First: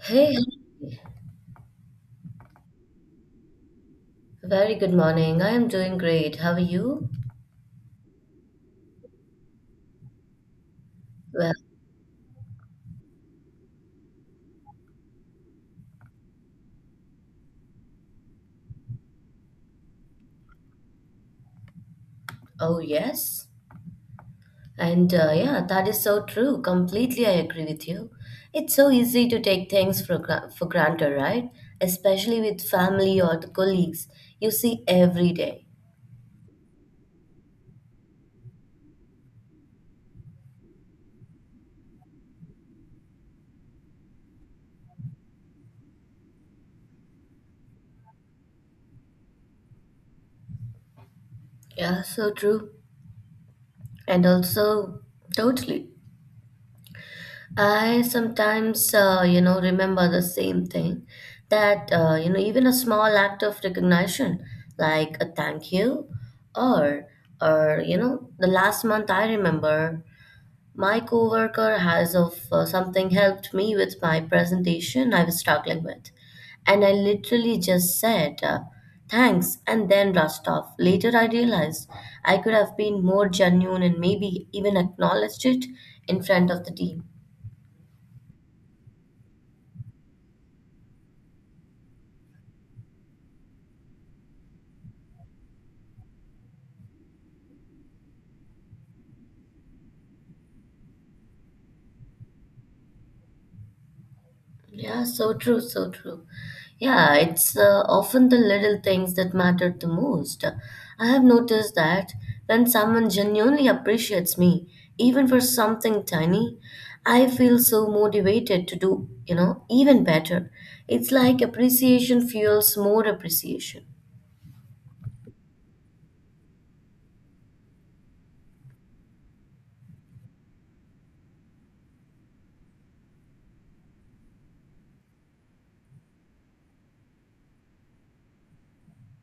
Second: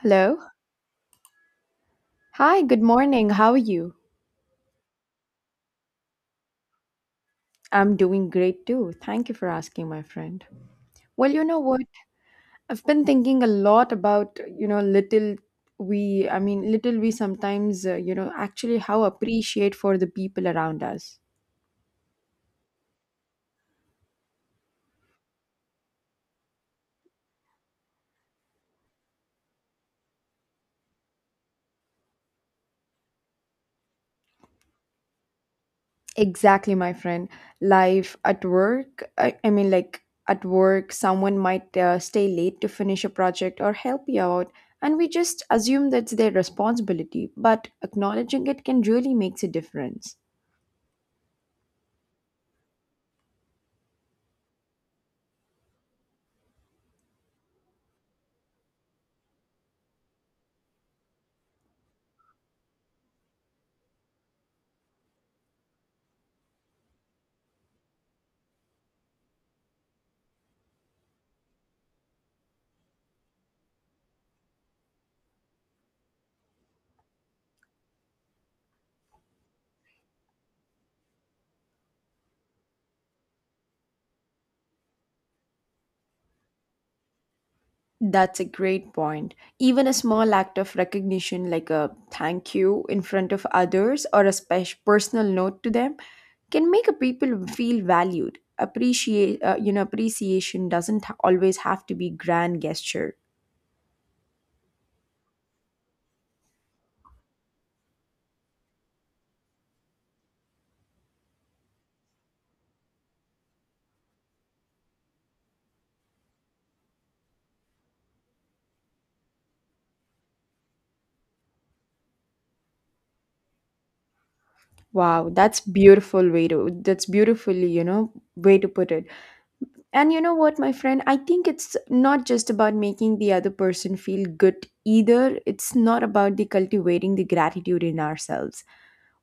Hey, Hello. Hi, good morning. How are you? very good morning. I am doing great. How are you? I'm doing great too. Thank you for asking, my friend. Well, you Well, know what? I've been thinking a lot about, little we, I mean, little we sometimes, actually how appreciate for the people around us. oh yes. And yeah, that is so true. Completely, I agree with you. It's so easy to take things for granted, right? Especially with family or the colleagues you see every day. Exactly, my friend. Life at work, I mean, like at work, someone might stay late to finish a project or help you out. And we just assume that's their responsibility, but acknowledging it can really makes a difference. Yeah, so true. And also, totally. I sometimes, remember the same thing that, even a small act of recognition, like a thank you, or, or, the last month I remember my coworker has of something helped me with my presentation I was struggling with. And I literally just said, thanks, and then rushed off. Later, I realized I could have been more genuine and maybe even acknowledged it in front of the team. That's a great point. Even a small act of recognition, like a thank you in front of others or a special personal note to them, can make a people feel valued. Appreciate, appreciation doesn't ha- always have to be grand gesture. Yeah, so true, so true. Yeah, it's often the little things that matter the most. I have noticed that when someone genuinely appreciates me, even for something tiny, I feel so motivated to do, even better. It's like appreciation fuels more appreciation. Wow, that's beautifully, way to put it. And you know what, my friend? I think it's not just about making the other person feel good either. It's not about the cultivating the gratitude in ourselves.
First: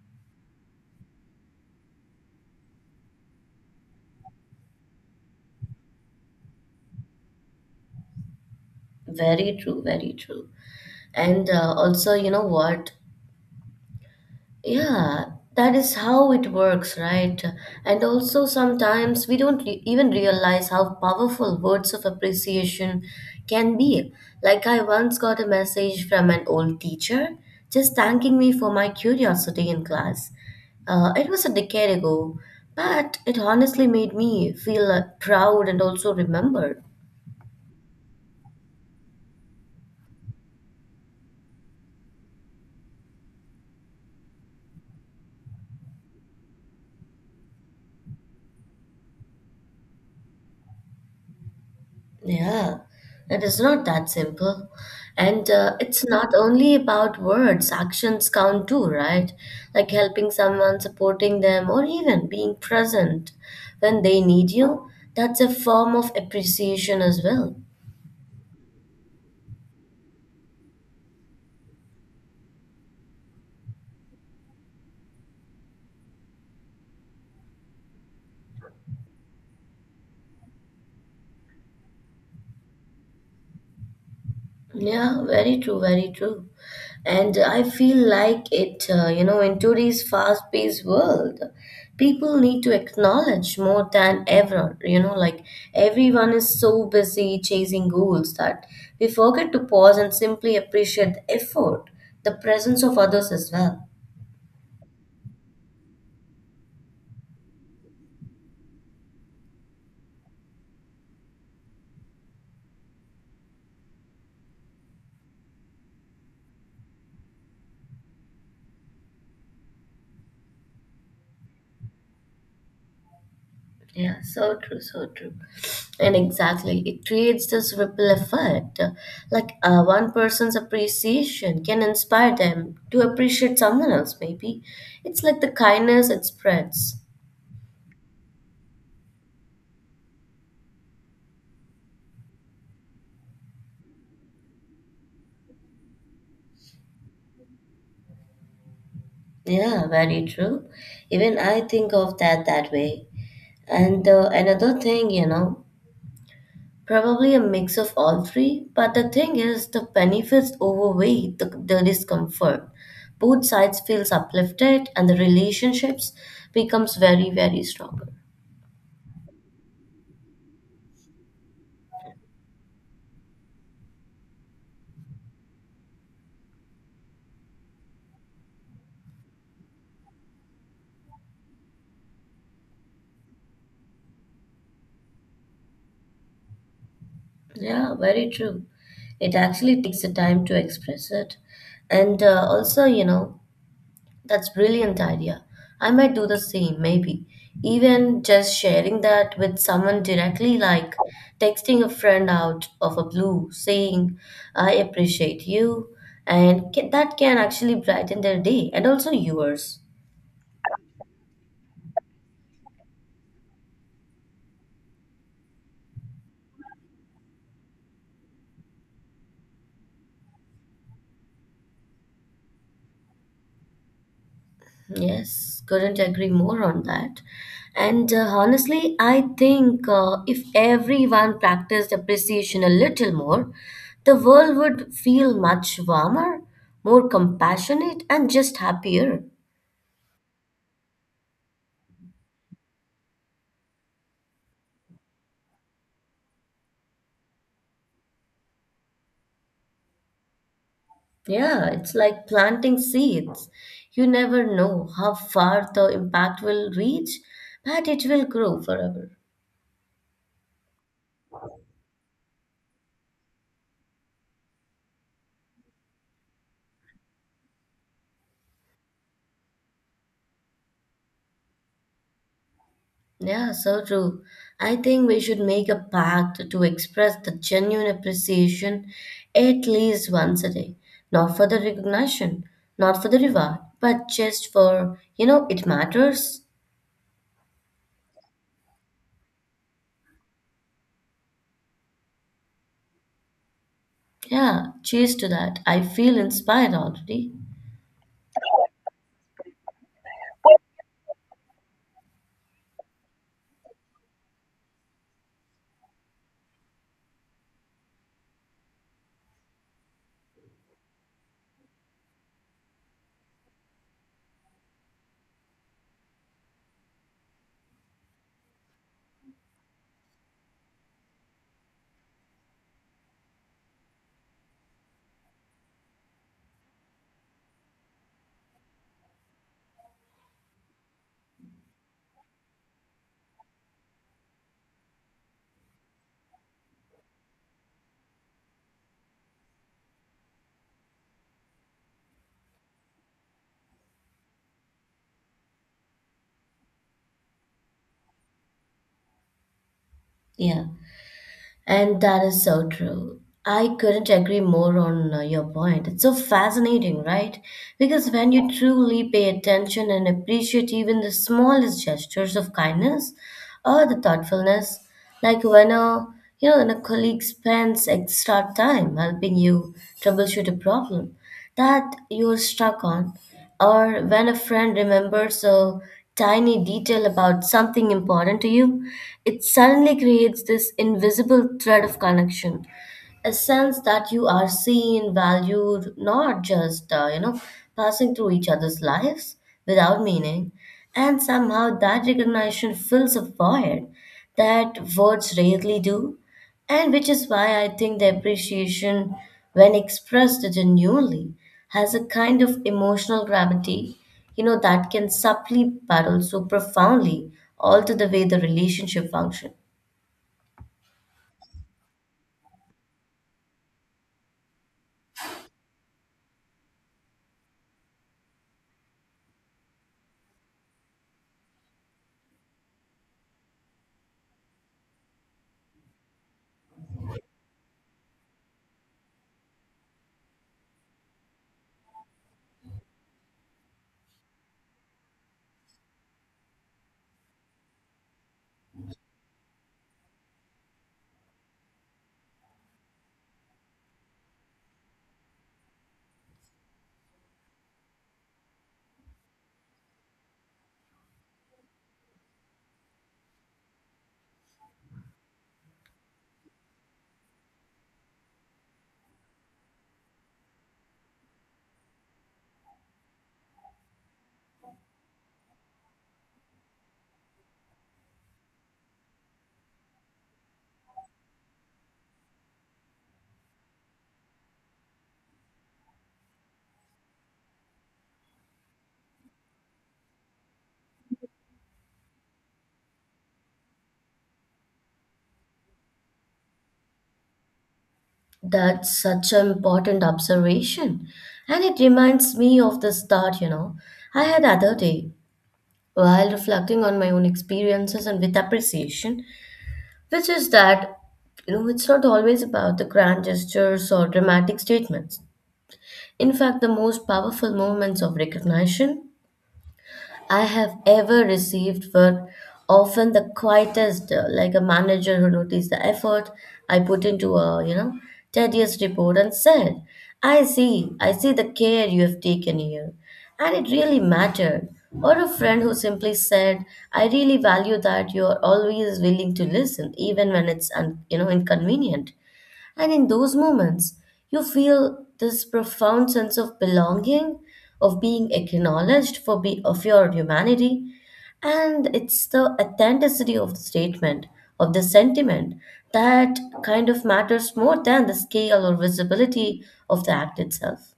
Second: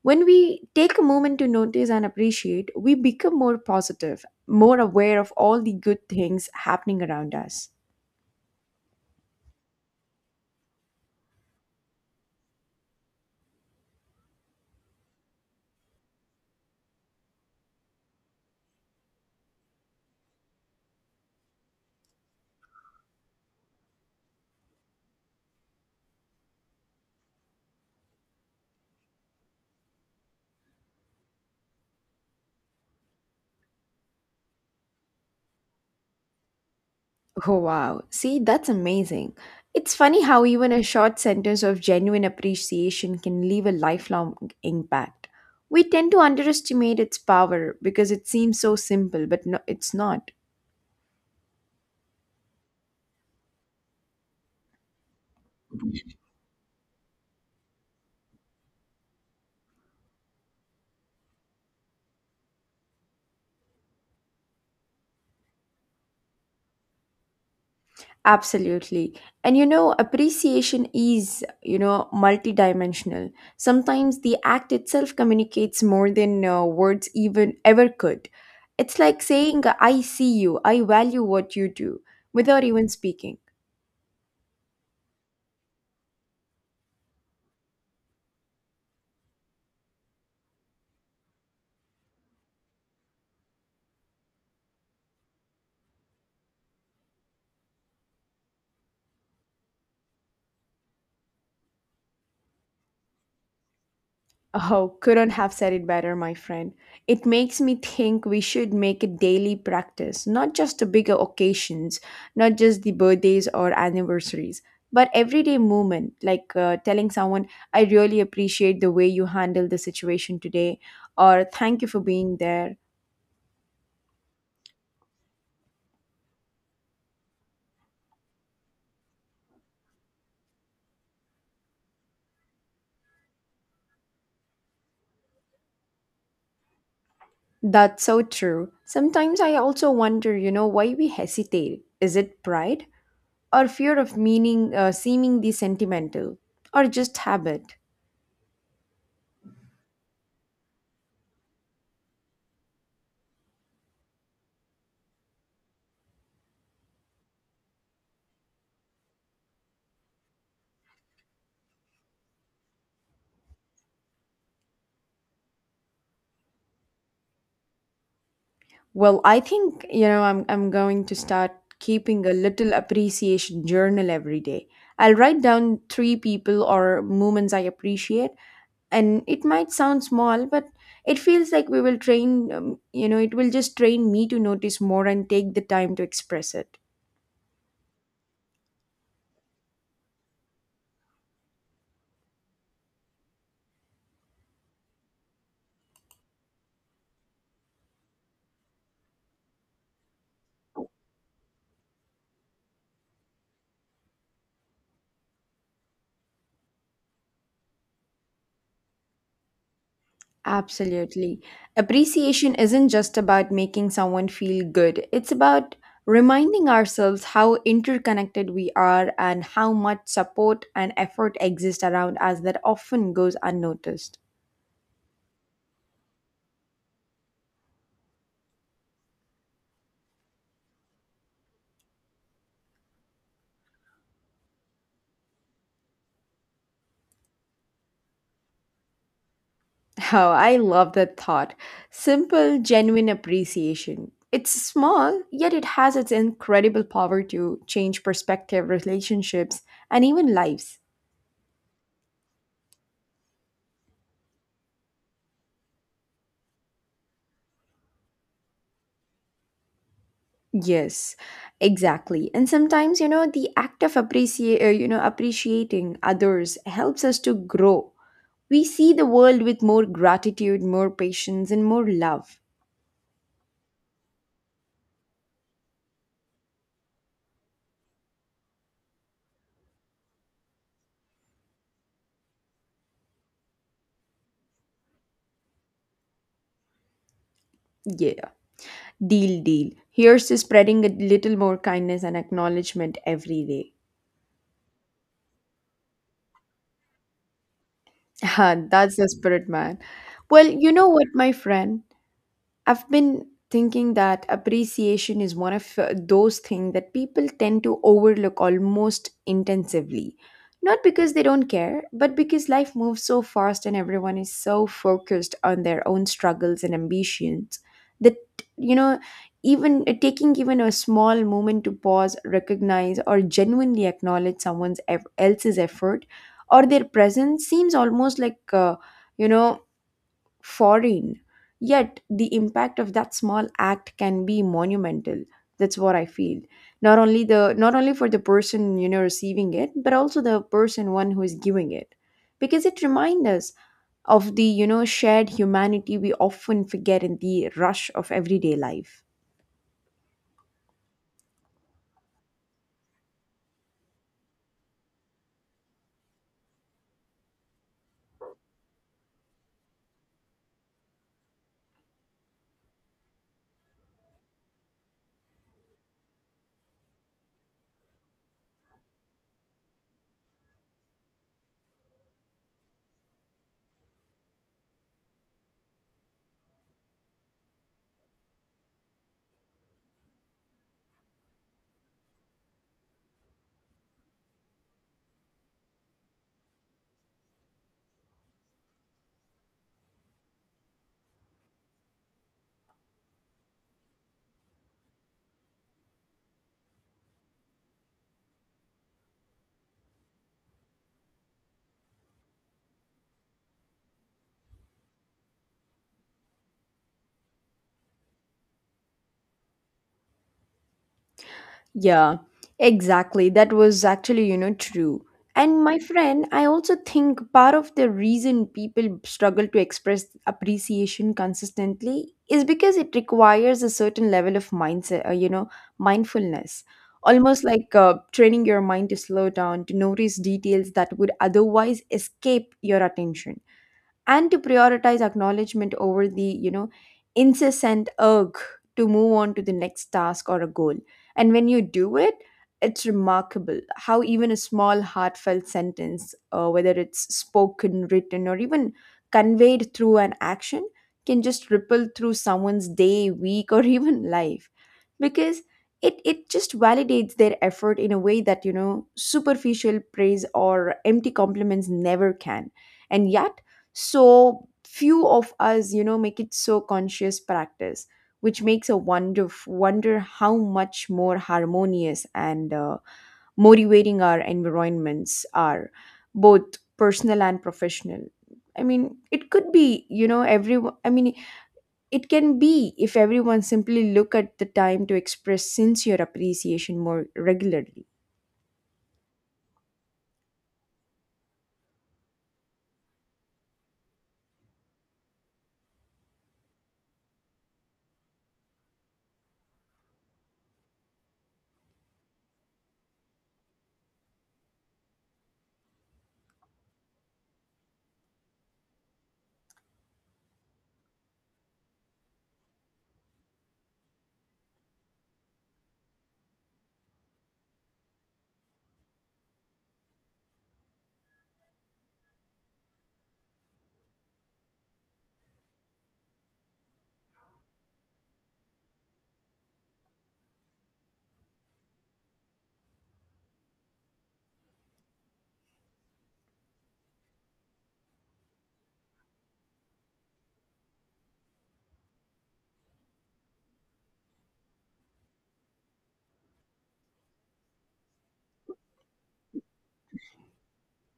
When we take a moment to notice and appreciate, we become more positive, more aware of all the good things happening around us. Very true, very true. And also, you know what? Yeah, that is how it works, right? And also, sometimes we don't re- even realize how powerful words of appreciation can be. Like, I once got a message from an old teacher just thanking me for my curiosity in class. It was a decade ago, but it honestly made me feel proud and also remembered. Oh, wow. See, that's amazing. It's funny how even a short sentence of genuine appreciation can leave a lifelong impact. We tend to underestimate its power because it seems so simple, but no, it's not. Yeah, it is not that simple. And it's not only about words, actions count too, right? Like helping someone, supporting them, or even being present when they need you. That's a form of appreciation as well. Absolutely. And you know, appreciation is, you know, multidimensional. Sometimes the act itself communicates more than words even ever could. It's like saying, I see you, I value what you do, without even speaking. Yeah, very true, very true. And I feel like in today's fast-paced world, people need to acknowledge more than ever, you know, like everyone is so busy chasing goals that we forget to pause and simply appreciate the effort, the presence of others as well. Oh, couldn't have said it better, my friend. It makes me think we should make a daily practice, not just the bigger occasions, not just the birthdays or anniversaries, but everyday movement, like telling someone, I really appreciate the way you handled the situation today, or thank you for being there. Yeah, so true, so true. And exactly, it creates this ripple effect. One person's appreciation can inspire them to appreciate someone else, maybe. It's like the kindness it spreads. That's so true. Sometimes I also wonder, you know, why we hesitate. Is it pride? Or fear of meaning, seeming the sentimental? Or just habit? Yeah, very true. Even I think of that that way. And another thing, you know, Probably a mix of all three, but the thing is, the benefits overweigh the discomfort. Both sides feels uplifted, and the relationships becomes very, very stronger. Well, I think, you know, I'm going to start keeping a little appreciation journal every day. I'll write down three people or moments I appreciate, and it might sound small, but it feels like we will train, it will just train me to notice more and take the time to express it. Yeah, very true. It actually takes the time to express it, and that's brilliant idea. I might do the same, maybe. Even just sharing that with someone directly, like texting a friend out of a blue, saying, I appreciate you, that can actually brighten their day and also yours. Absolutely. Appreciation isn't just about making someone feel good, it's about reminding ourselves how interconnected we are and how much support and effort exist around us that often goes unnoticed. Yes, couldn't agree more on that. And honestly, I think if everyone practiced appreciation a little more, the world would feel much warmer, more compassionate, and just happier. Oh, I love that thought. Simple, genuine appreciation. It's small, yet it has its incredible power to change perspective, relationships, and even lives. Yeah, it's like planting seeds. You never know how far the impact will reach, but it will grow forever. Yes, exactly. And sometimes, you know, the act of appreciate, appreciating others helps us to grow. We see the world with more gratitude, more patience, and more love. Yeah, so true. I think we should make a pact to express the genuine appreciation at least once a day. Not for the recognition, not for the reward, but just for, you know, it matters. Yeah, deal, deal. Here's to spreading a little more kindness and acknowledgement every day. Yeah, cheers to that. I feel inspired already. Ah, that's the spirit, man. Well, you know what, my friend? I've been thinking that appreciation is one of those things that people tend to overlook almost intensively. Not because they don't care, but because life moves so fast and everyone is so focused on their own struggles and ambitions that, you know, even taking even a small moment to pause, recognize, or genuinely acknowledge someone else's effort or their presence seems almost like, you know, foreign. Yet the impact of that small act can be monumental. That's what I feel. Not only for the person, you know, receiving it, but also the person one who is giving it. Because it reminds us of the, you know, shared humanity we often forget in the rush of everyday life. Yeah. And that is so true. I couldn't agree more on your point. It's so fascinating, right? Because when you truly pay attention and appreciate even the smallest gestures of kindness or the thoughtfulness, like when a when a colleague spends extra time helping you troubleshoot a problem, that you're stuck on, or when a friend remembers a tiny detail about something important to you, it suddenly creates this invisible thread of connection a sense that you are seen, valued, not just, passing through each other's lives without meaning. And somehow that recognition fills a void that words rarely do. And which is why I think the appreciation, when expressed genuinely, has a kind of emotional gravity, you know, that can subtly but also profoundly alter the way the relationship functions. Yeah, exactly. That was actually, you know, true. And my friend, I also think part of the reason people struggle to express appreciation consistently is because it requires a certain level of mindset, mindfulness. Almost like training your mind to slow down, to notice details that would otherwise escape your attention and to prioritize acknowledgement over the, you know, incessant urge to move on to the next task or a goal. And when you do it, it's remarkable how even a small heartfelt sentence, whether it's spoken, written, or even conveyed through an action, can just ripple through someone's day, week, or even life, because it just validates their effort in a way that, you know, superficial praise or empty compliments never can. And yet so few of us, you know, make it so conscious practice, which makes a wonder how much more harmonious and motivating our environments are, both personal and professional. I mean, it could be, you know, everyone. I mean, it can be if everyone simply look at the time to express sincere appreciation more regularly. That's such an important observation. And it reminds me of this thought, you know, I had the other day while reflecting on my own experiences and with appreciation, which is that, you know, it's not always about the grand gestures or dramatic statements. In fact, the most powerful moments of recognition I have ever received were often the quietest, like a manager who noticed the effort I put into a, tedious report and said, I see the care you have taken here. And it really mattered. Or a friend who simply said, I really value that you are always willing to listen, even when it's, inconvenient. And in those moments, you feel this profound sense of belonging, of being acknowledged for be of your humanity. And it's the authenticity of the statement, of the sentiment, that kind of matters more than the scale or visibility of the act itself.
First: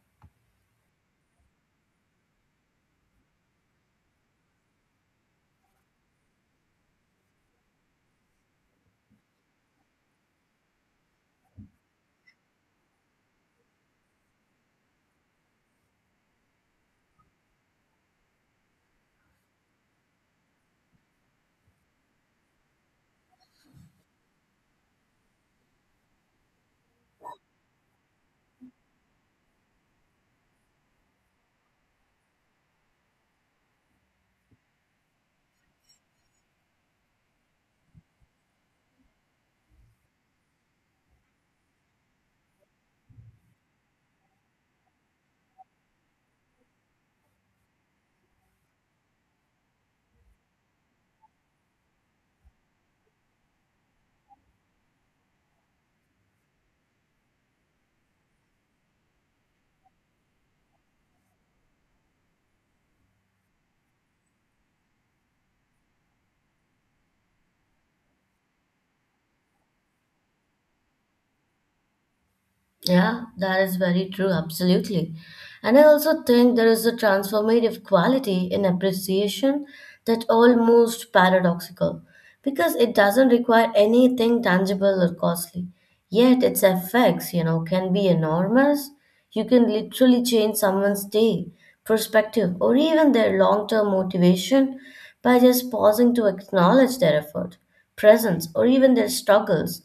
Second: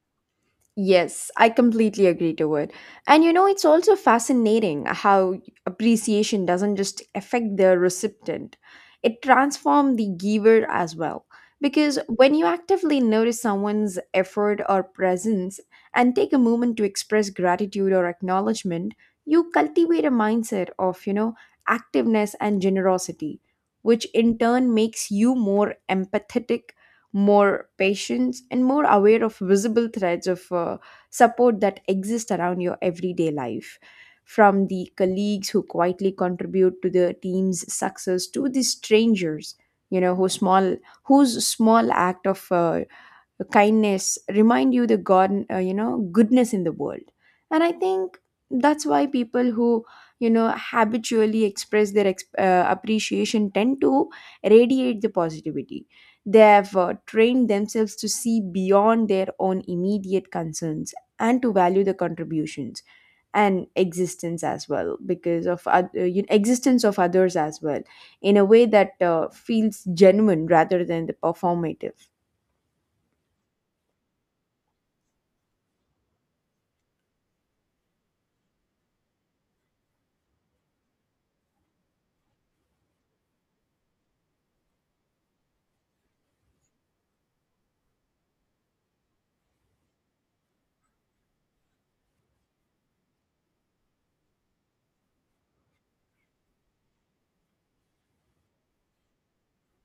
Yes, I completely agree to it. And you know, it's also fascinating how appreciation doesn't just affect the recipient, it transforms the giver as well. Because when you actively notice someone's effort or presence and take a moment to express gratitude or acknowledgement, you cultivate a mindset of, you know, activeness and generosity, which in turn makes you more empathetic, more patient, and more aware of visible threads of support that exist around your everyday life. From the colleagues who quietly contribute to the team's success to the strangers, you know, whose small act of your kindness remind you the god you know goodness in the world. And I think that's why people who, you know, habitually express their appreciation tend to radiate the positivity. They have trained themselves to see beyond their own immediate concerns and to value the contributions and existence as well, because of existence of others as well, in a way that feels genuine rather than the performative. Yeah, that is very true, absolutely. And I also think there is a transformative quality in appreciation that almost paradoxical because it doesn't require anything tangible or costly. Yet its effects, you know, can be enormous. You can literally change someone's day, perspective, or even their long-term motivation by just pausing to acknowledge their effort, presence, or even their struggles.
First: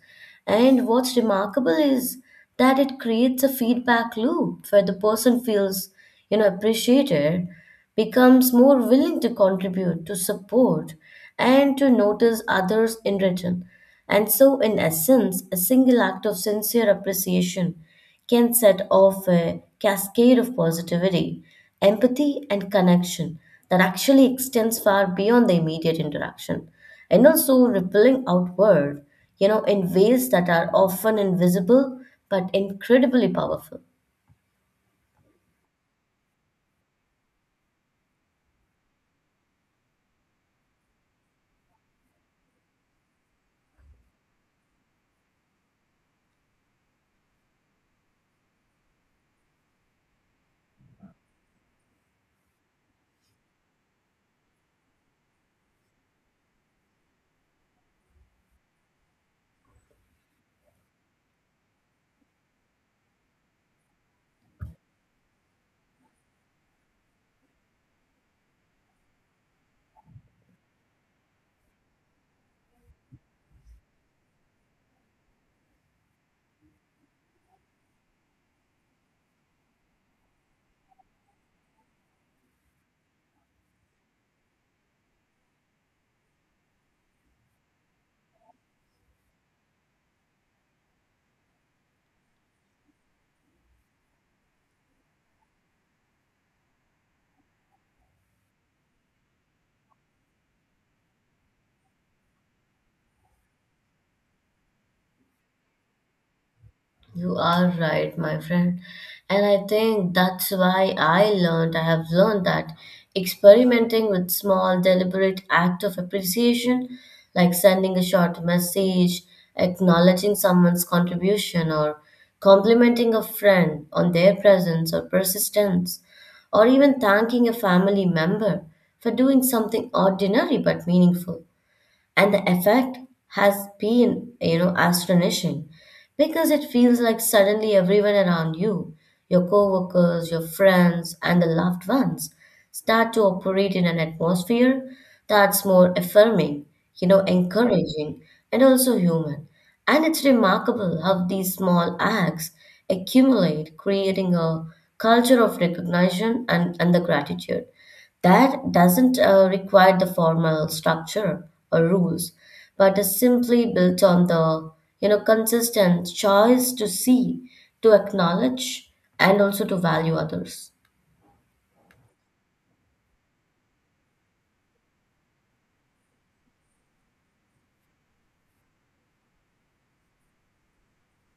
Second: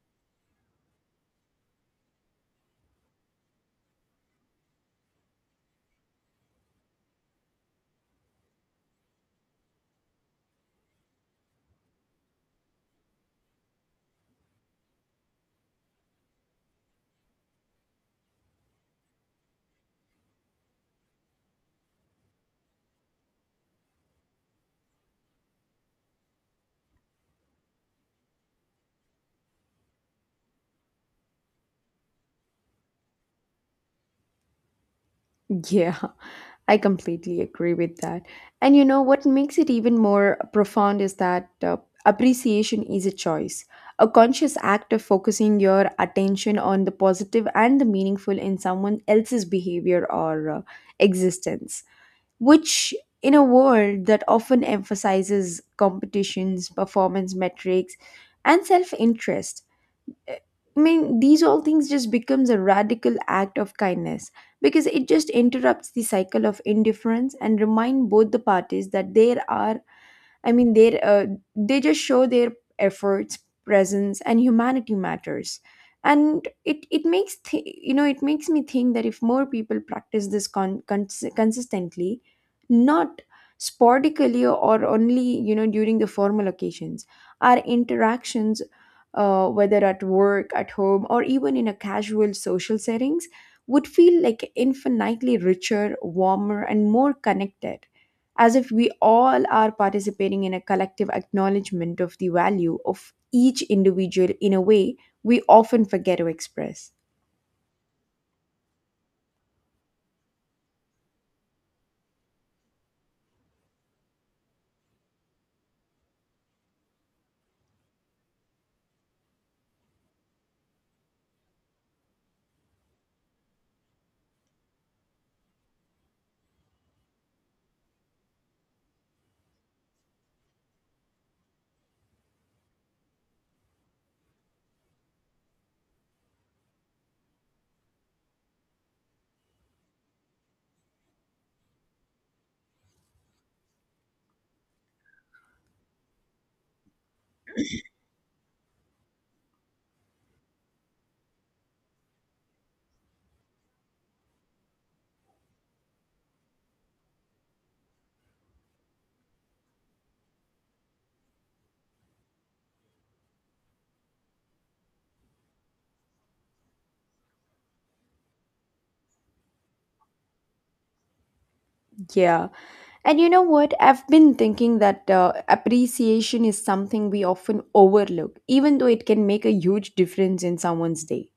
And what's remarkable is that it creates a feedback loop where the person feels you know appreciated becomes more willing to contribute to support and to notice others in return, and so in essence a single act of sincere appreciation can set off a cascade of positivity, empathy, and connection that actually extends far beyond the immediate interaction and also rippling outward, you know, in ways that are often invisible but incredibly powerful. Yeah, I completely agree with that. And you know what makes it even more profound is that appreciation is a choice, a conscious act of focusing your attention on the positive and the meaningful in someone else's behavior or existence, which in a world that often emphasizes competitions, performance metrics, and self-interest, eh, I mean, these all things just becomes a radical act of kindness, because it just interrupts the cycle of indifference and remind both the parties that there are, I mean, they just show their efforts, presence, and humanity matters. And it makes you know it makes me think that if more people practice this consistently, not sporadically or only, you know, during the formal occasions, our interactions, whether at work, at home, or even in a casual social settings, would feel like infinitely richer, warmer, and more connected, as if we all are participating in a collective acknowledgement of the value of each individual in a way we often forget to express. You are right, my friend. And I think that's why I have learned that experimenting with small, deliberate act of appreciation, like sending a short message, acknowledging someone's contribution, or complimenting a friend on their presence or persistence, or even thanking a family member for doing something ordinary but meaningful, and the effect has been you know astonishing because it feels like suddenly everyone around you, your coworkers, your friends, and the loved ones start to operate in an atmosphere that's more affirming, you know, encouraging and also human. And it's remarkable how these small acts accumulate, creating a culture of recognition and the gratitude that doesn't require the formal structure or rules, but is simply built on the you know consistent choice to see, to acknowledge, and also to value others. Yeah. And you know what? I've been thinking that appreciation is something we often overlook, even though it can make a huge difference in someone's day.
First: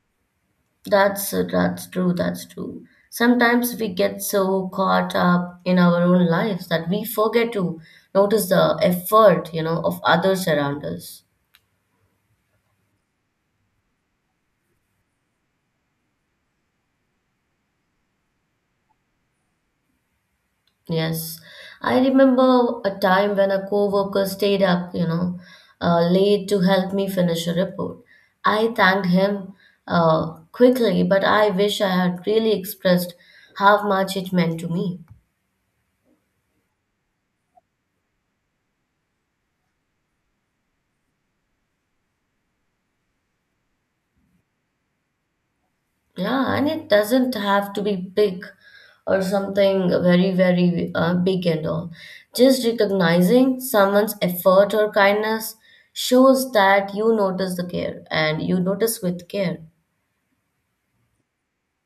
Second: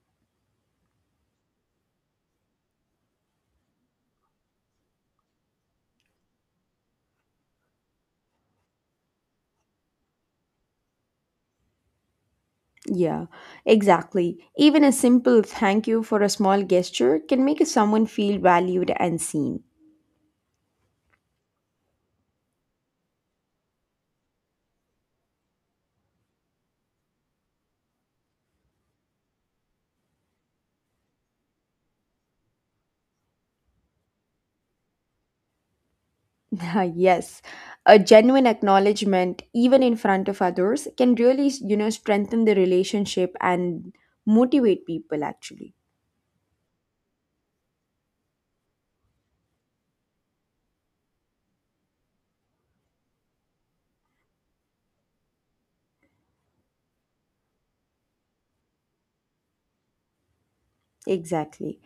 That's true. That's true. Sometimes we get so caught up in our own lives that we forget to notice the effort you know of others around us. Yeah, exactly. Even a simple thank you for a small gesture can make someone feel valued and seen. Yes, I remember a time when a coworker stayed up, late to help me finish a report. I thanked him quickly, but I wish I had really expressed how much it meant to me. Yes, a genuine acknowledgement, even in front of others, can really, you know, strengthen the relationship and motivate people actually. Yeah, and it doesn't have to be big or something very, very big and all. Just recognizing someone's effort or kindness shows that you notice the care and you notice with care. Exactly.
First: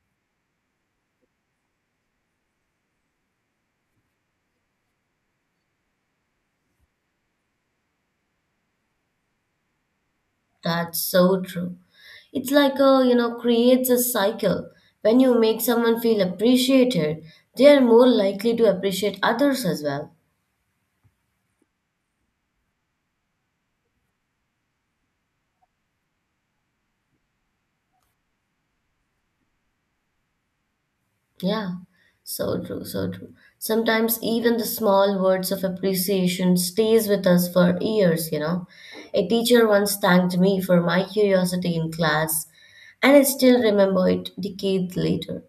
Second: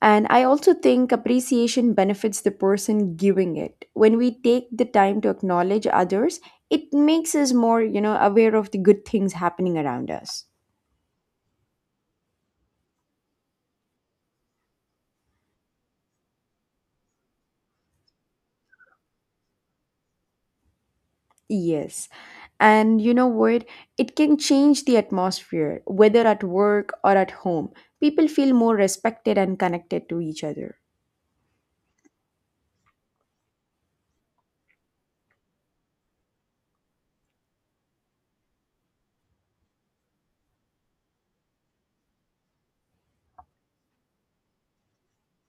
And I also think appreciation benefits the person giving it. When we take the time to acknowledge others, it makes us more, you know, aware of the good things happening around us. That's so true. It's like a you know creates a cycle when you make someone feel appreciated they are more likely to appreciate others as well. Yes. And you know what? It can change the atmosphere, whether at work or at home. People feel more respected and connected to each other. Yeah, so true, so true. Sometimes even the small words of appreciation stays with us for years, you know, a teacher once thanked me for my curiosity in class, and I still remember it decades later.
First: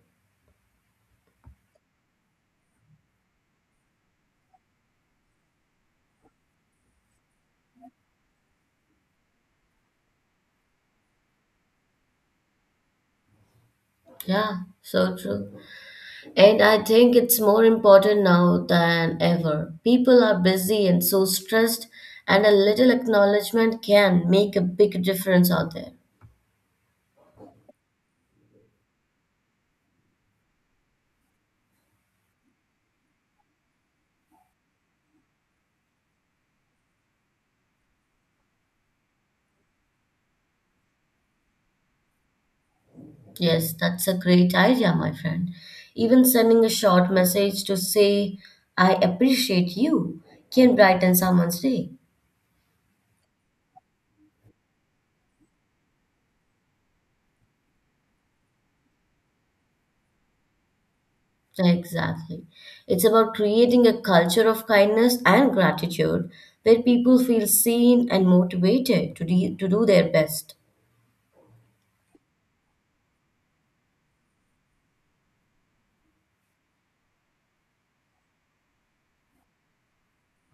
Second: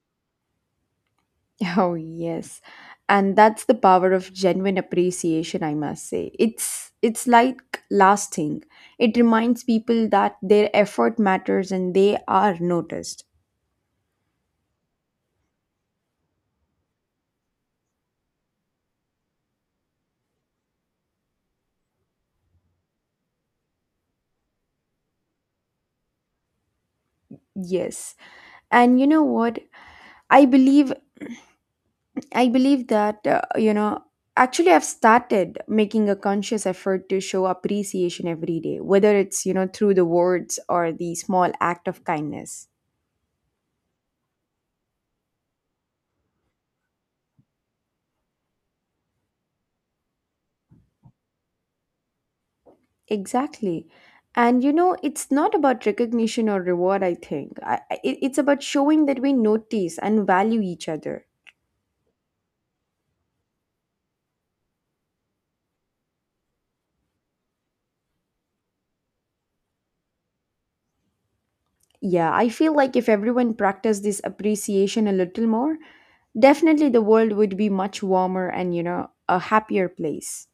Oh, yes. And that's the power of genuine appreciation, I must say. It's like lasting. It reminds people that their effort matters and they are noticed. Yeah, so true. And I think it's more important now than ever. People are busy and so stressed, and a little acknowledgement can make a big difference out there. Yes. And you know what? I believe I believe that, I've started making a conscious effort to show appreciation every day, whether it's, you know, through the words or the small act of kindness. Yes, that's a great idea, my friend. Even sending a short message to say, I appreciate you, can brighten someone's day. Exactly. And, you know, it's not about recognition or reward, I think. It's about showing that we notice and value each other. Exactly. It's about creating a culture of kindness and gratitude where people feel seen and motivated to do their best. Yeah, I feel like if everyone practiced this appreciation a little more, definitely the world would be much warmer and, you know, a happier place.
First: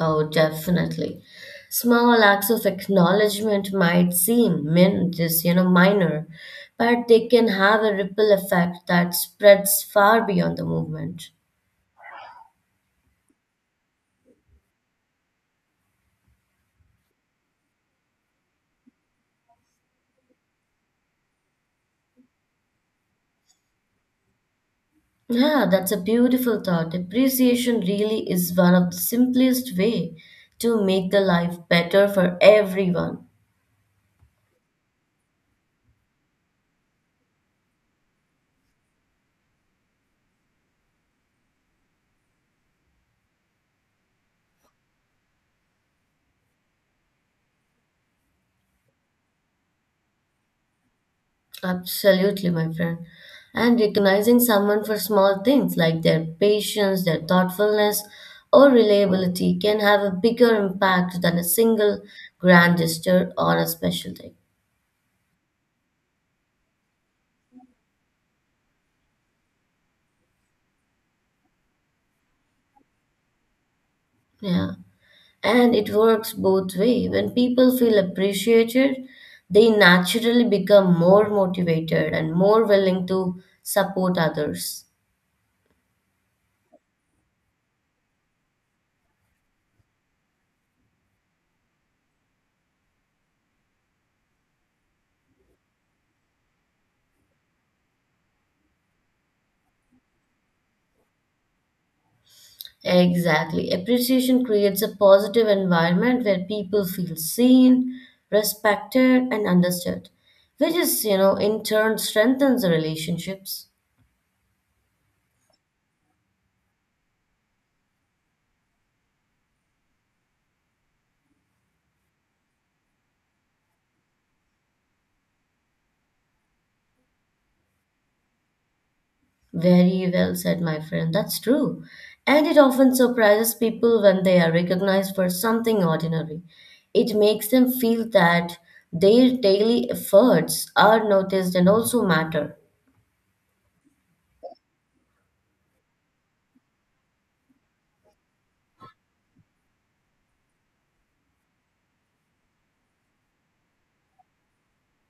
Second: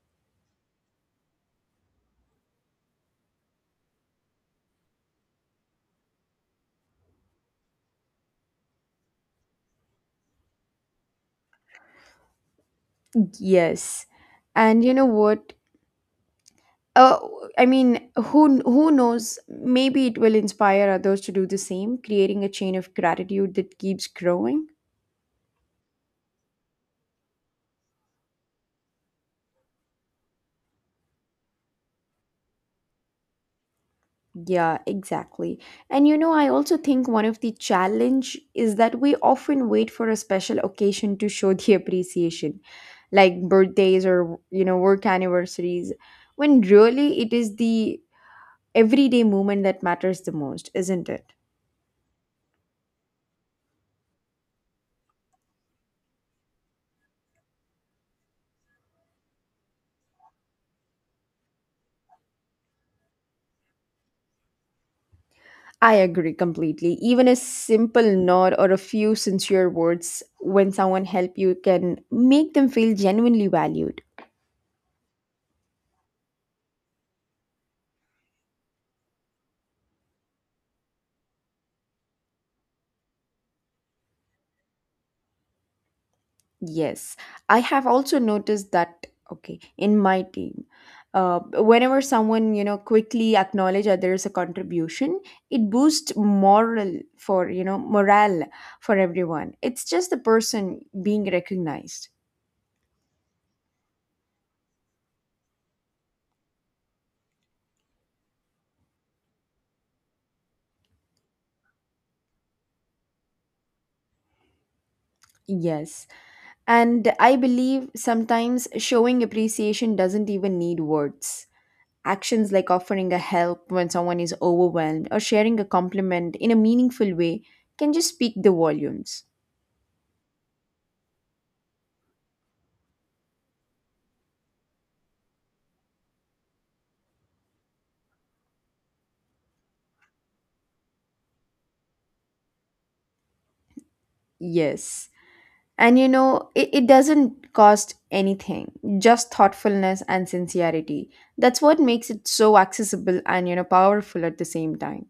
Oh, definitely. Small acts of acknowledgement might seem you know, minor, but they can have a ripple effect that spreads far beyond the movement. Yes. And you know what? Uh, I mean, who knows? Maybe it will inspire others to do the same, creating a chain of gratitude that keeps growing. Yeah, that's a beautiful thought. Appreciation really is one of the simplest way to make the life better for everyone. Yeah, exactly. And you know, I also think one of the challenge is that we often wait for a special occasion to show the appreciation, like birthdays or you know work anniversaries, when really it is the everyday movement that matters the most, isn't it? Absolutely, my friend. And recognizing someone for small things like their patience, their thoughtfulness, or reliability can have a bigger impact than a single grand gesture on a special day. I agree completely. Even a simple nod or a few sincere words when someone help you can make them feel genuinely valued. Yeah. And it works both way. When people feel appreciated, they naturally become more motivated and more willing to support others. Yes, I have also noticed that, okay, in my team, whenever someone, you know, quickly acknowledge others a contribution, it boosts moral for, you know, morale for everyone. It's just the person being recognized. Exactly. Appreciation creates a positive environment where people feel seen, respected, and understood, which is, you know, in turn strengthens the relationships. Yes. And I believe sometimes showing appreciation doesn't even need words. Actions like offering a help when someone is overwhelmed or sharing a compliment in a meaningful way can just speak the volumes. Very well said, my friend. That's true. And it often surprises people when they are recognized for something ordinary. It makes them feel that their daily efforts are noticed and also matter. Yes. And you know, it doesn't cost anything, just thoughtfulness and sincerity. That's what makes it so accessible and, you know, powerful at the same time.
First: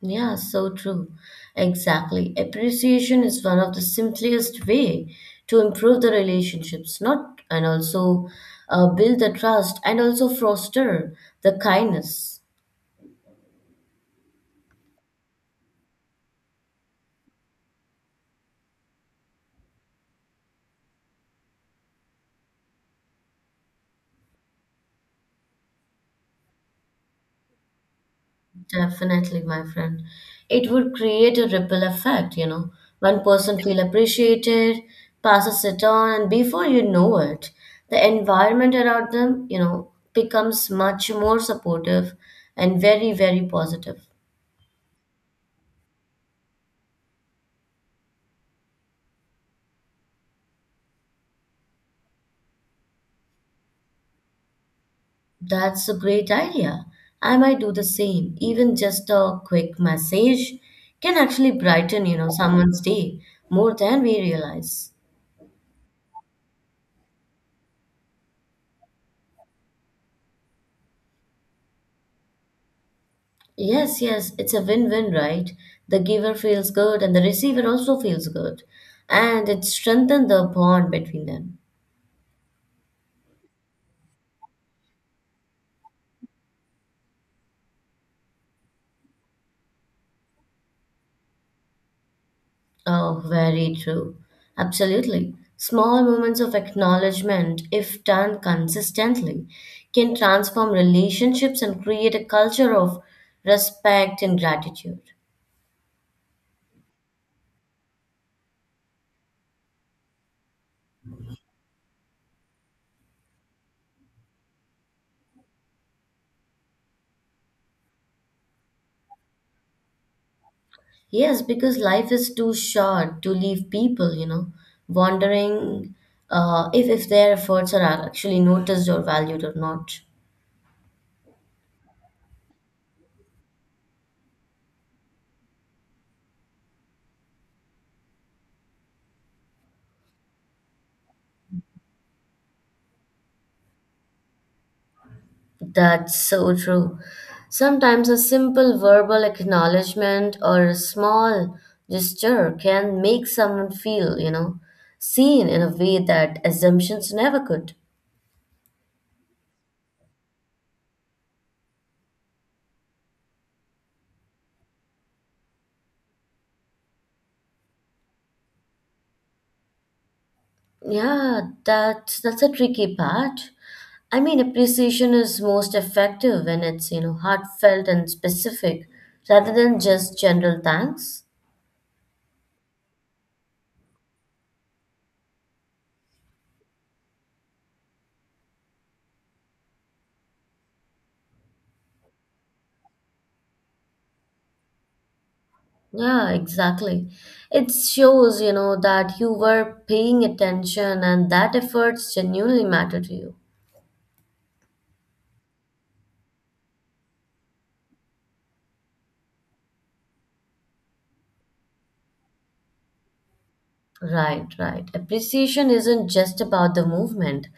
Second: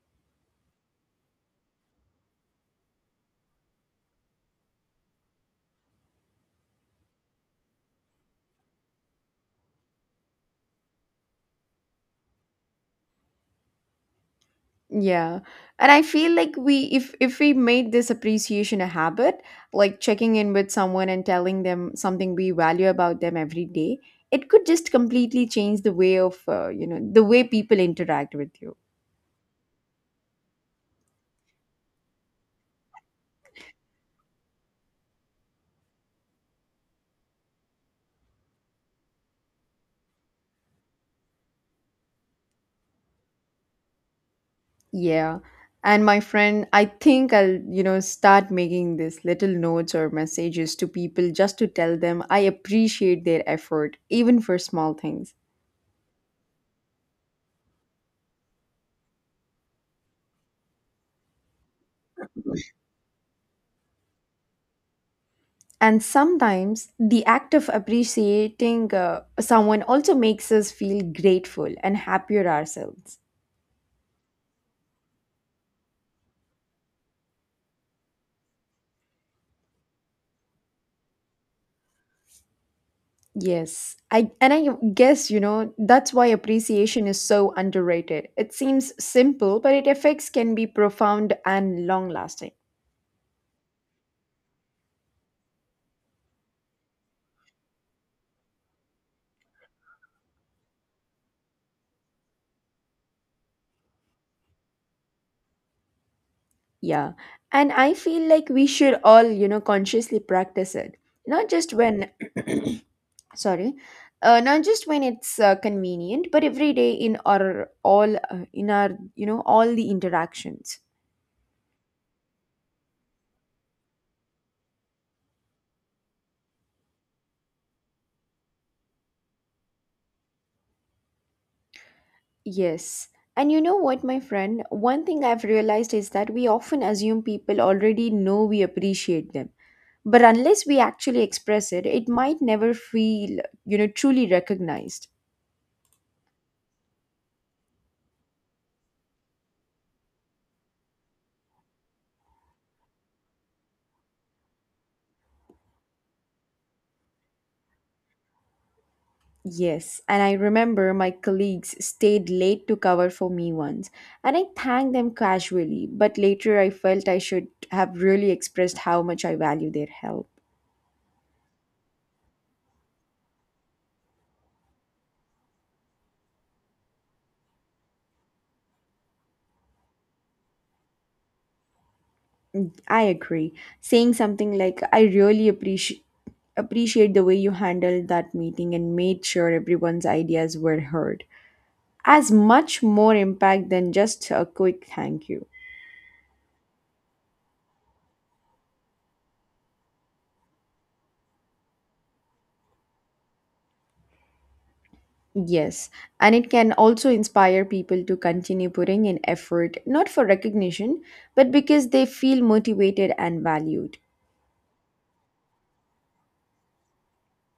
Yeah, so true. Exactly. Appreciation is one of the simplest way to improve the relationships, not and also build the trust and also foster the kindness. Yeah. And I feel like we if we made this appreciation a habit, like checking in with someone and telling them something we value about them every day, it could just completely change the way of, you know, the way people interact with you. Definitely, my friend. It would create a ripple effect, you know. One person feel appreciated, passes it on, and before you know it, the environment around them, you know, becomes much more supportive and very, very positive. Yeah. And my friend, I think I'll, you know, start making these little notes or messages to people just to tell them I appreciate their effort, even for small things. That's a great idea. I might do the same. Even just a quick message can actually brighten, you know, someone's day more than we realize. And sometimes the act of appreciating someone also makes us feel grateful and happier ourselves. Yes, yes, it's a win-win, right? The giver feels good and the receiver also feels good, and it strengthens the bond between them. Yes. I and I guess, you know, that's why appreciation is so underrated. It seems simple, but its effects can be profound and long-lasting. Oh, very true. Absolutely. Small moments of acknowledgement, if done consistently, can transform relationships and create a culture of respect and gratitude. Yeah. And I feel like we should all, you know, consciously practice it. Not just when, sorry, not just when it's convenient, but every day in our all, in our, you know, all the interactions. Yes, because life is too short to leave people, you know, wondering if their efforts are actually noticed or valued or not. Yes. And you know what, my friend? One thing I've realized is that we often assume people already know we appreciate them. But unless we actually express it, it might never feel, you know, truly recognized. That's so true. Sometimes a simple verbal acknowledgement or a small gesture can make someone feel, you know, seen in a way that assumptions never could. Yes, and I remember my colleagues stayed late to cover for me once, and I thanked them casually, but later I felt I should have really expressed how much I value their help. Yeah, that's a tricky part. I mean, appreciation is most effective when it's, you know, heartfelt and specific rather than just general thanks. I agree. Saying something like, I really appreciate the way you handled that meeting and made sure everyone's ideas were heard has much more impact than just a quick thank you. Yeah, exactly. It shows, you know, that you were paying attention and that efforts genuinely matter to you. Yes, and it can also inspire people to continue putting in effort, not for recognition, but because they feel motivated and valued. Right, right. Appreciation isn't just about the movement.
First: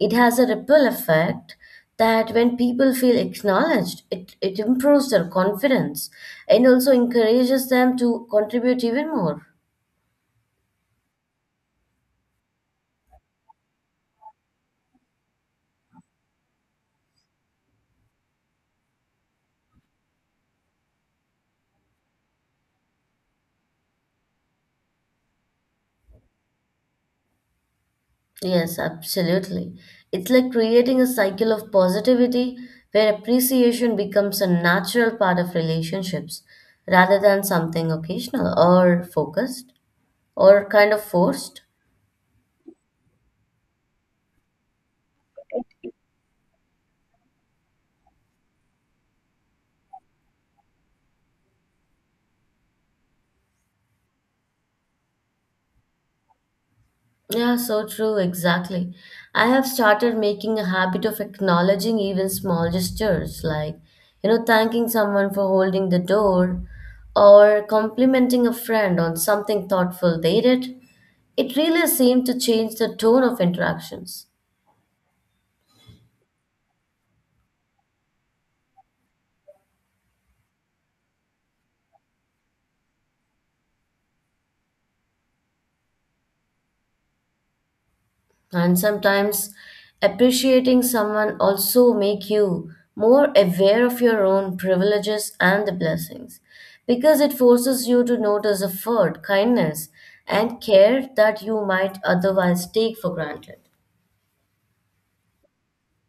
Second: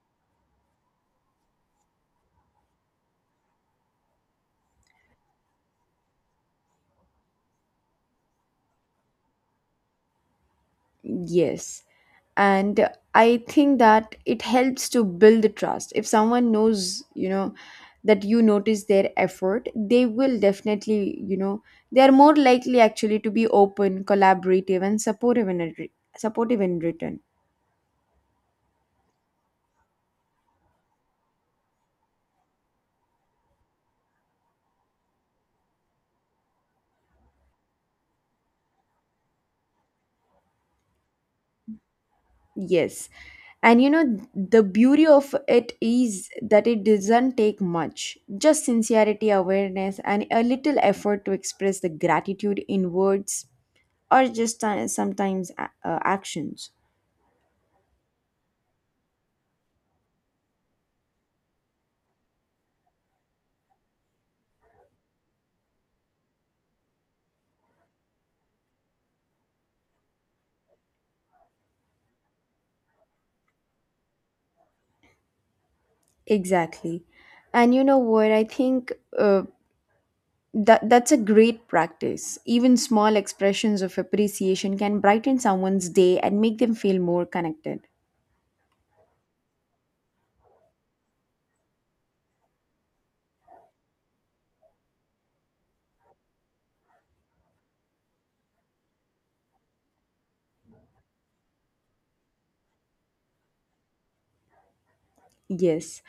It has a ripple effect that when people feel acknowledged, it improves their confidence and also encourages them to contribute even more. Yes, and I think that it helps to build trust. If someone knows, you know, that you notice their effort, they will definitely, you know, they are more likely actually to be open, collaborative, and supportive in return. Yes, absolutely. It's like creating a cycle of positivity where appreciation becomes a natural part of relationships rather than something occasional or focused or kind of forced. Yes. And you know, the beauty of it is that it doesn't take much. Just sincerity, awareness, and a little effort to express the gratitude in words or just actions. Yeah, so true, exactly. I have started making a habit of acknowledging even small gestures like, you know, thanking someone for holding the door or complimenting a friend on something thoughtful they did. It really seemed to change the tone of interactions. Exactly. And you know what? I think that's a great practice. Even small expressions of appreciation can brighten someone's day and make them feel more connected. And sometimes appreciating someone also make you more aware of your own privileges and the blessings because it forces you to notice effort, kindness and care that you might otherwise take for granted. Yes,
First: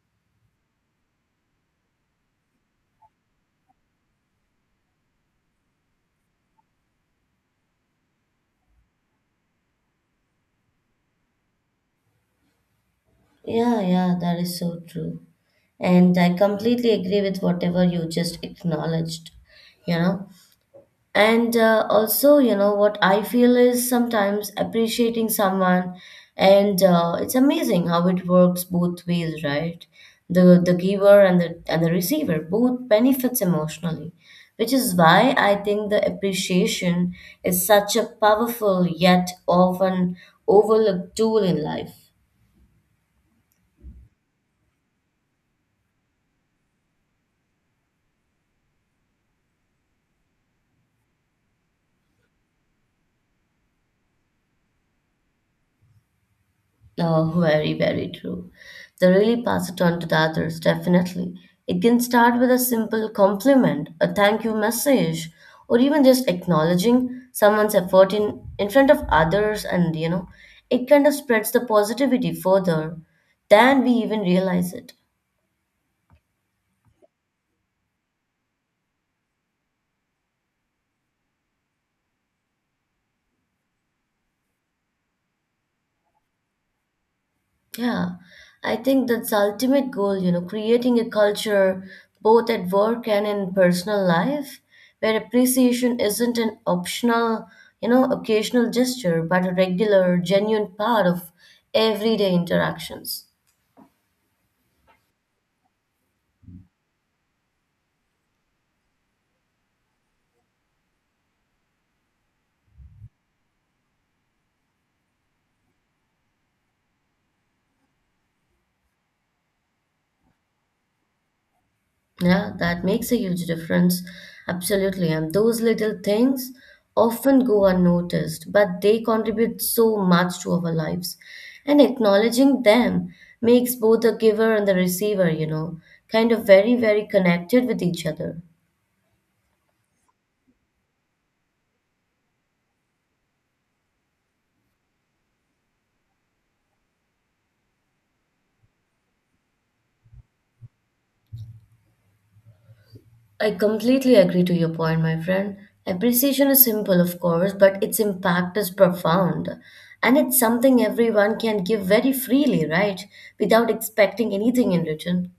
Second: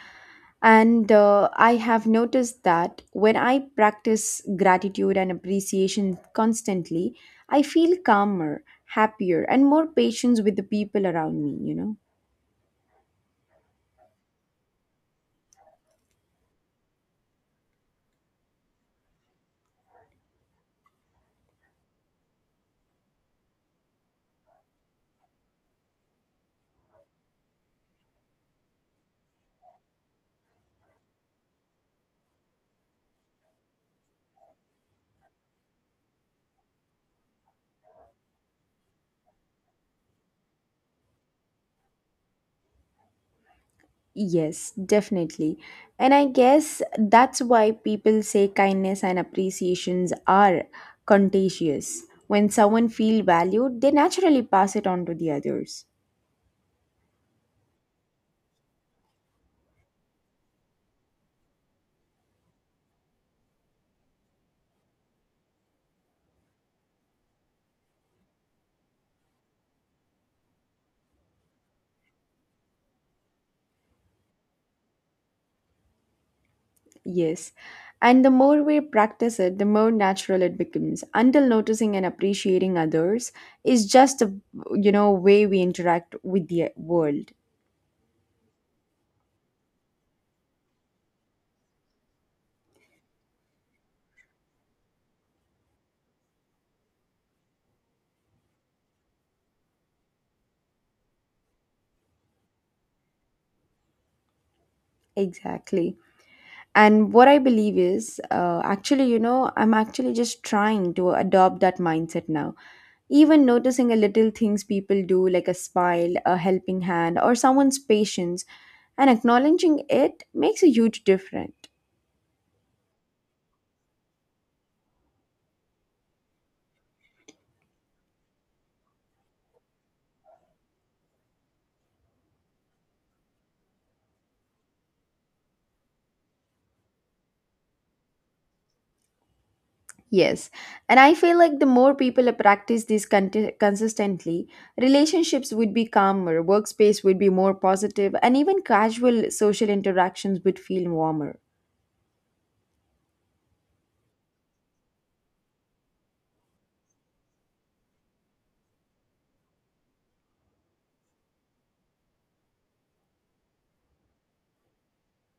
and I have noticed that when I practice gratitude and appreciation constantly, I feel calmer, happier, and more patient with the people around me, you know. Yeah, yeah, that is so true. And I completely agree with whatever you just acknowledged, you know. And also, you know what I feel is sometimes appreciating someone and it's amazing how it works both ways, right? The giver and the receiver both benefits emotionally, which is why I think the appreciation is such a powerful yet often overlooked tool in life. Yes, definitely. And I guess that's why people say kindness and appreciations are contagious. When someone feels valued, they naturally pass it on to the others. Oh, very, very true. They really pass it on to the others, definitely. It can start with a simple compliment, a thank you message, or even just acknowledging someone's effort in front of others, and you know, it kind of spreads the positivity further than we even realize it. Yes. And the more we practice it, the more natural it becomes until noticing and appreciating others is just a you know way we interact with the world. Yeah, I think that's the ultimate goal, you know, creating a culture both at work and in personal life where appreciation isn't an optional, you know, occasional gesture, but a regular, genuine part of everyday interactions. Exactly. And what I believe is actually, you know, I'm actually just trying to adopt that mindset now. Even noticing a little things people do, like a smile, a helping hand, or someone's patience, and acknowledging it makes a huge difference. Yeah, that makes a huge difference. Absolutely. And those little things often go unnoticed, but they contribute so much to our lives. And acknowledging them makes both the giver and the receiver, you know, kind of very, very connected with each other. Yes, and I feel like the more people practice this consistently, relationships would be calmer, workspace would be more positive, and even casual social interactions would feel warmer. I completely agree to your point, my friend. Appreciation is simple, of course, but its impact is profound. And it's something everyone can give very freely, right? Without expecting anything in return.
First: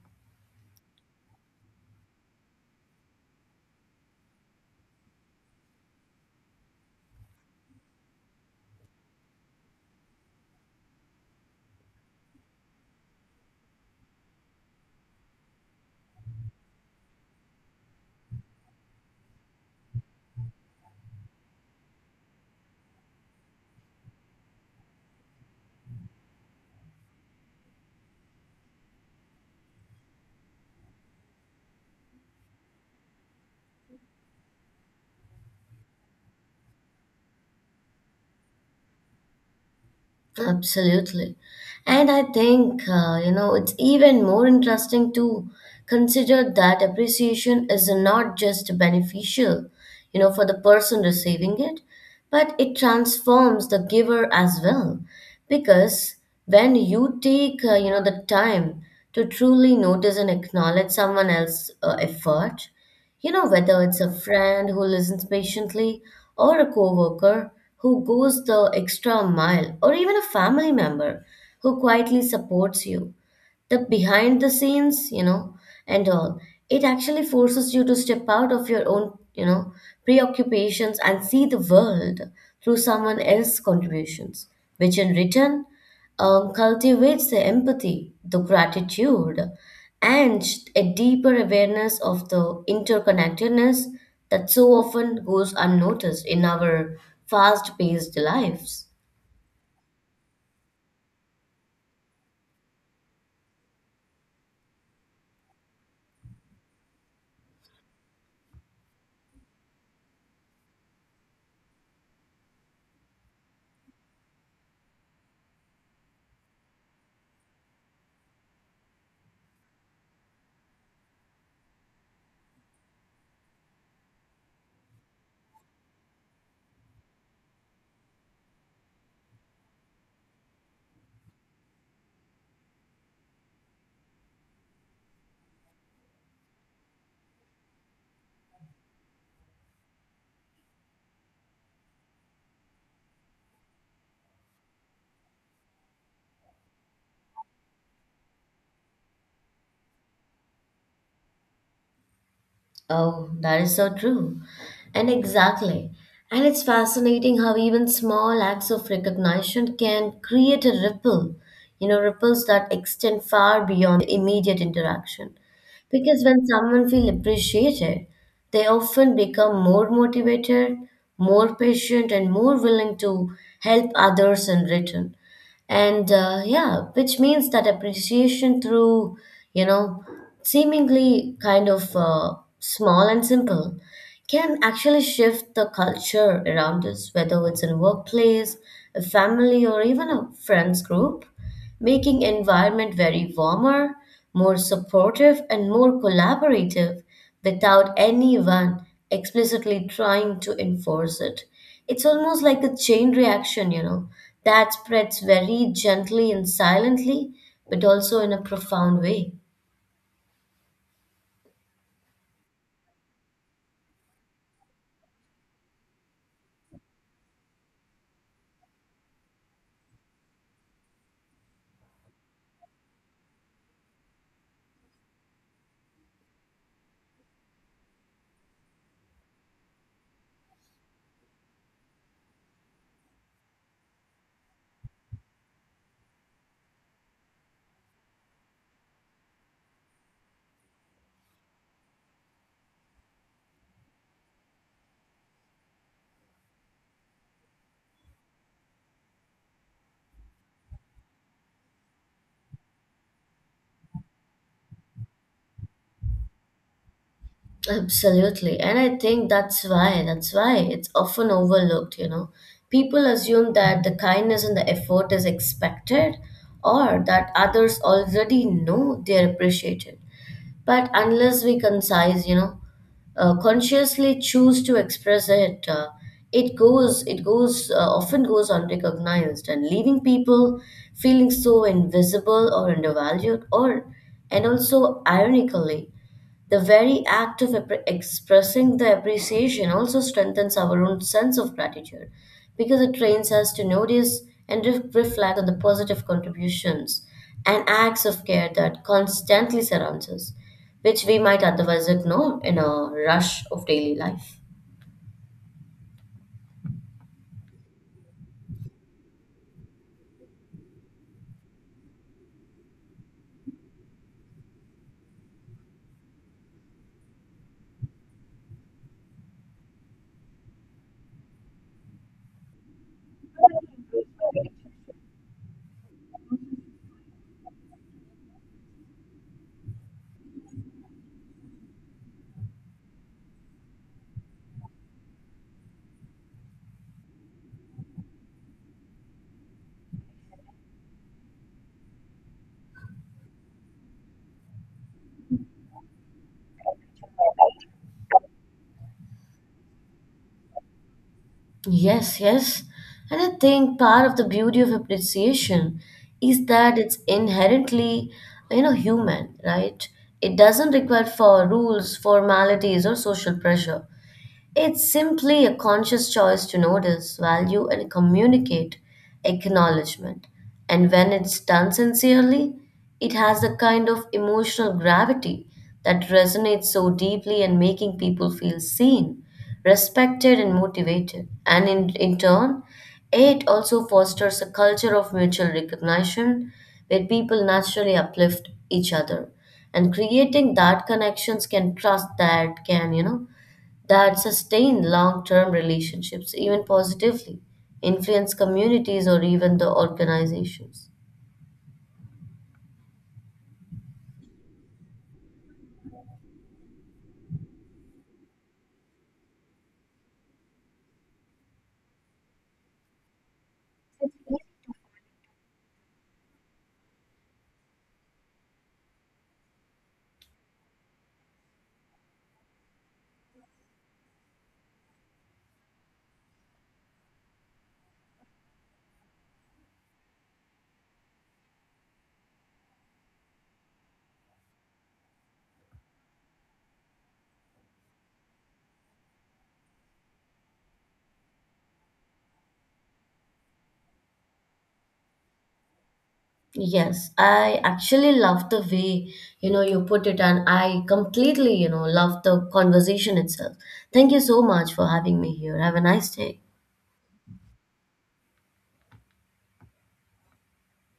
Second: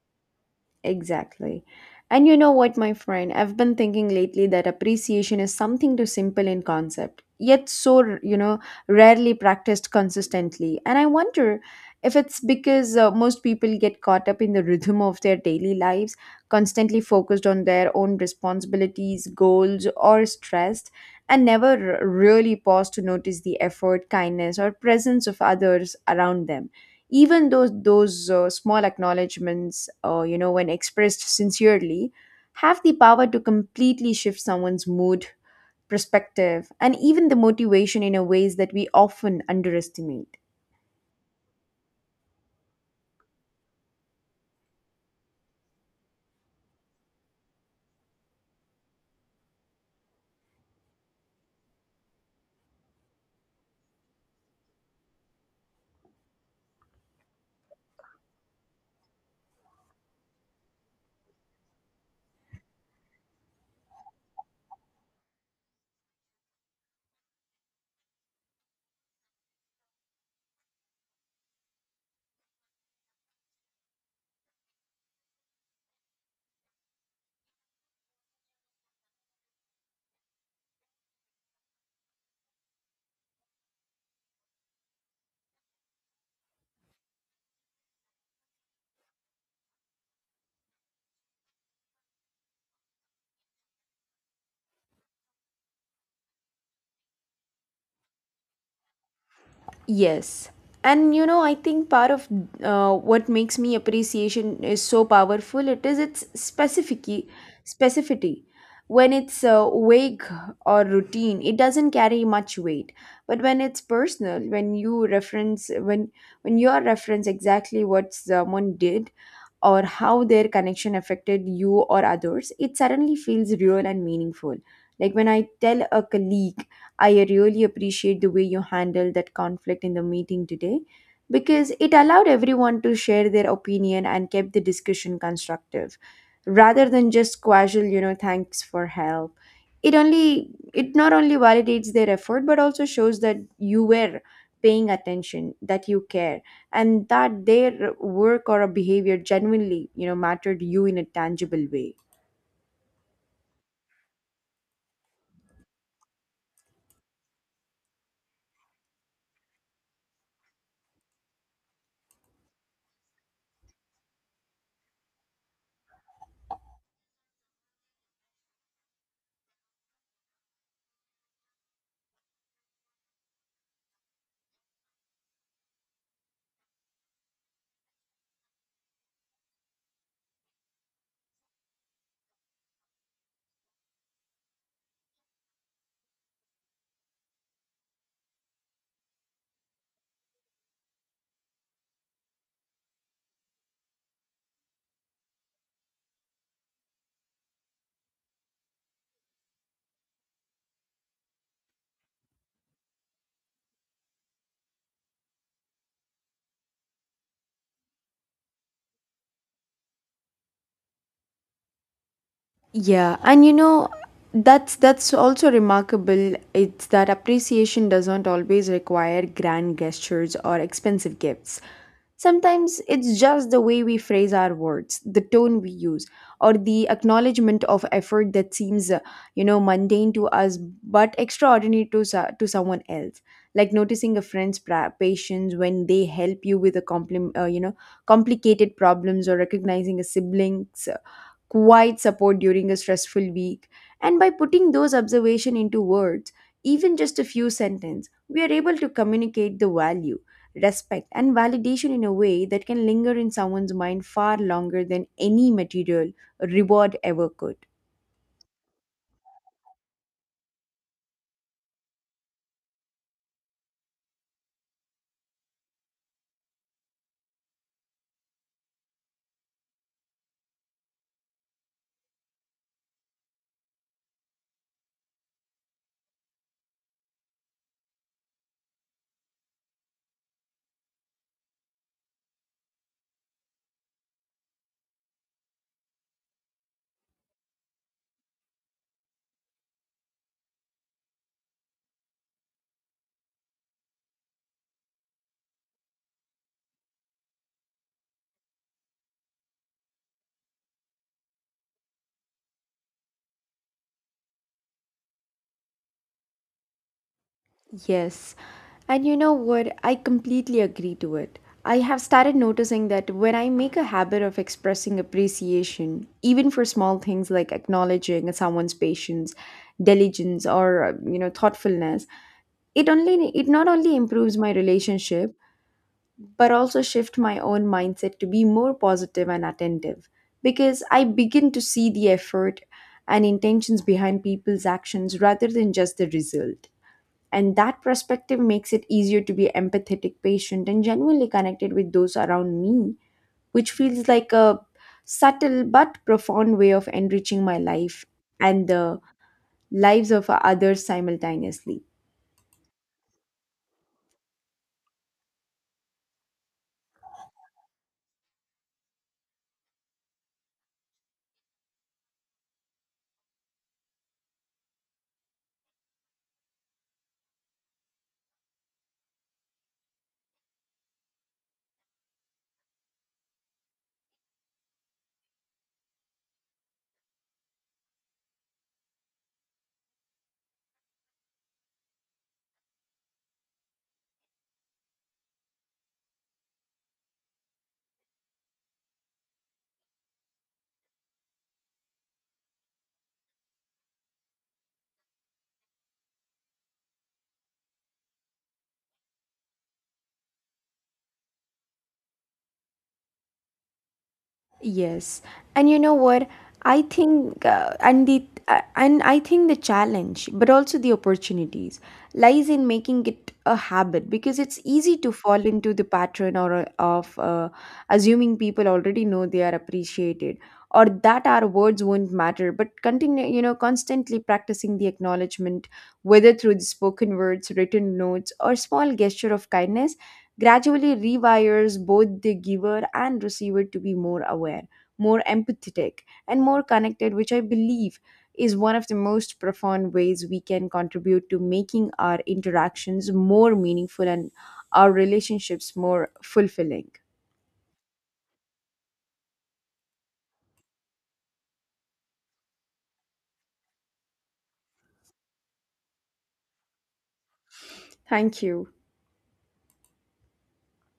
Exactly. And you know what, my friend? I've been thinking lately that appreciation is something too simple in concept, yet so, you know, rarely practiced consistently. And I wonder if it's because most people get caught up in the rhythm of their daily lives, constantly focused on their own responsibilities, goals, or stressed, and never really pause to notice the effort, kindness, or presence of others around them, even though those small acknowledgments, you know, when expressed sincerely, have the power to completely shift someone's mood, perspective, and even the motivation in a ways that we often underestimate. Absolutely. And I think, you know, it's even more interesting to consider that appreciation is not just beneficial, you know, for the person receiving it, but it transforms the giver as well. Because when you take, you know, the time to truly notice and acknowledge someone else's effort, you know, whether it's a friend who listens patiently, or a coworker who goes the extra mile, or even a family member who quietly supports you, the behind the scenes, you know, and all, it actually forces you to step out of your own, you know, preoccupations and see the world through someone else's contributions, which in return cultivates the empathy, the gratitude, and a deeper awareness of the interconnectedness that so often goes unnoticed in our fast paced lives. Yes. And you know, I think part of what makes me appreciation is so powerful. It is its specificity. When it's vague or routine, it doesn't carry much weight. But when it's personal, when you are reference exactly what someone did or how their connection affected you or others, it suddenly feels real and meaningful. Like when I tell a colleague, I really appreciate the way you handled that conflict in the meeting today because it allowed everyone to share their opinion and kept the discussion constructive rather than just casual, you know, thanks for help. It only it not only validates their effort but also shows that you were paying attention, that you care, and that their work or a behavior genuinely, you know, mattered you in a tangible way. Oh, that is so true. And exactly. And it's fascinating how even small acts of recognition can create a ripple, you know, ripples that extend far beyond the immediate interaction. Because when someone feels appreciated, they often become more motivated, more patient, and more willing to help others in return. And yeah, which means that appreciation through, you know, seemingly kind of small and simple can actually shift the culture around us, whether it's in a workplace, a family, or even a friends group, making environment very warmer, more supportive, and more collaborative without anyone explicitly trying to enforce it. It's almost like a chain reaction, you know, that spreads very gently and silently, but also in a profound way. Yeah, and you know that's also remarkable. It's that appreciation doesn't always require grand gestures or expensive gifts. Sometimes it's just the way we phrase our words, the tone we use, or the acknowledgement of effort that seems, you know, mundane to us but extraordinary to to someone else. Like noticing a friend's patience when they help you with a you know, complicated problems, or recognizing a sibling's quite support during a stressful week. And by putting those observations into words, even just a few sentences, we are able to communicate the value, respect, and validation in a way that can linger in someone's mind far longer than any material reward ever could. Absolutely. And I think that's why it's often overlooked, you know. People assume that the kindness and the effort is expected or that others already know they're appreciated. But unless we concise, you know, consciously choose to express it, it often goes unrecognized and leaving people feeling so invisible or undervalued or, and also ironically the very act of expressing the appreciation also strengthens our own sense of gratitude because it trains us to notice and reflect on the positive contributions and acts of care that constantly surrounds us, which we might otherwise ignore in a rush of daily life. Yes. And you know what? I completely agree to it. I have started noticing that when I make a habit of expressing appreciation, even for small things like acknowledging someone's patience, diligence, or you know, thoughtfulness, it only it not only improves my relationship but also shift my own mindset to be more positive and attentive because I begin to see the effort and intentions behind people's actions rather than just the result. And that perspective makes it easier to be empathetic, patient, and genuinely connected with those around me, which feels like a subtle but profound way of enriching my life and the lives of others simultaneously. Yes, yes. And I think part of the beauty of appreciation is that it's inherently, you know, human, right? It doesn't require for rules, formalities, or social pressure. It's simply a conscious choice to notice, value, and communicate acknowledgement. And when it's done sincerely, it has the kind of emotional gravity that resonates so deeply and making people feel seen, respected, and motivated. And in turn, it also fosters a culture of mutual recognition where people naturally uplift each other. And creating that connections can trust that can, you know, that sustain long term relationships, even positively, influence communities or even the organizations. Yes, and you know what? I think, and I think the challenge, but also the opportunities, lies in making it a habit because it's easy to fall into the pattern or of assuming people already know they are appreciated or that our words won't matter. But continue, you know, constantly practicing the acknowledgement, whether through the spoken words, written notes, or small gesture of kindness, gradually rewires both the giver and receiver to be more aware, more empathetic, and more connected, which I believe is one of the most profound ways we can contribute to making our interactions more meaningful and our relationships more fulfilling. Yes, I actually love the way, you know, you put it, and I completely, you know, love the conversation itself. Thank you so much for having me here. Have a nice day. Thank you.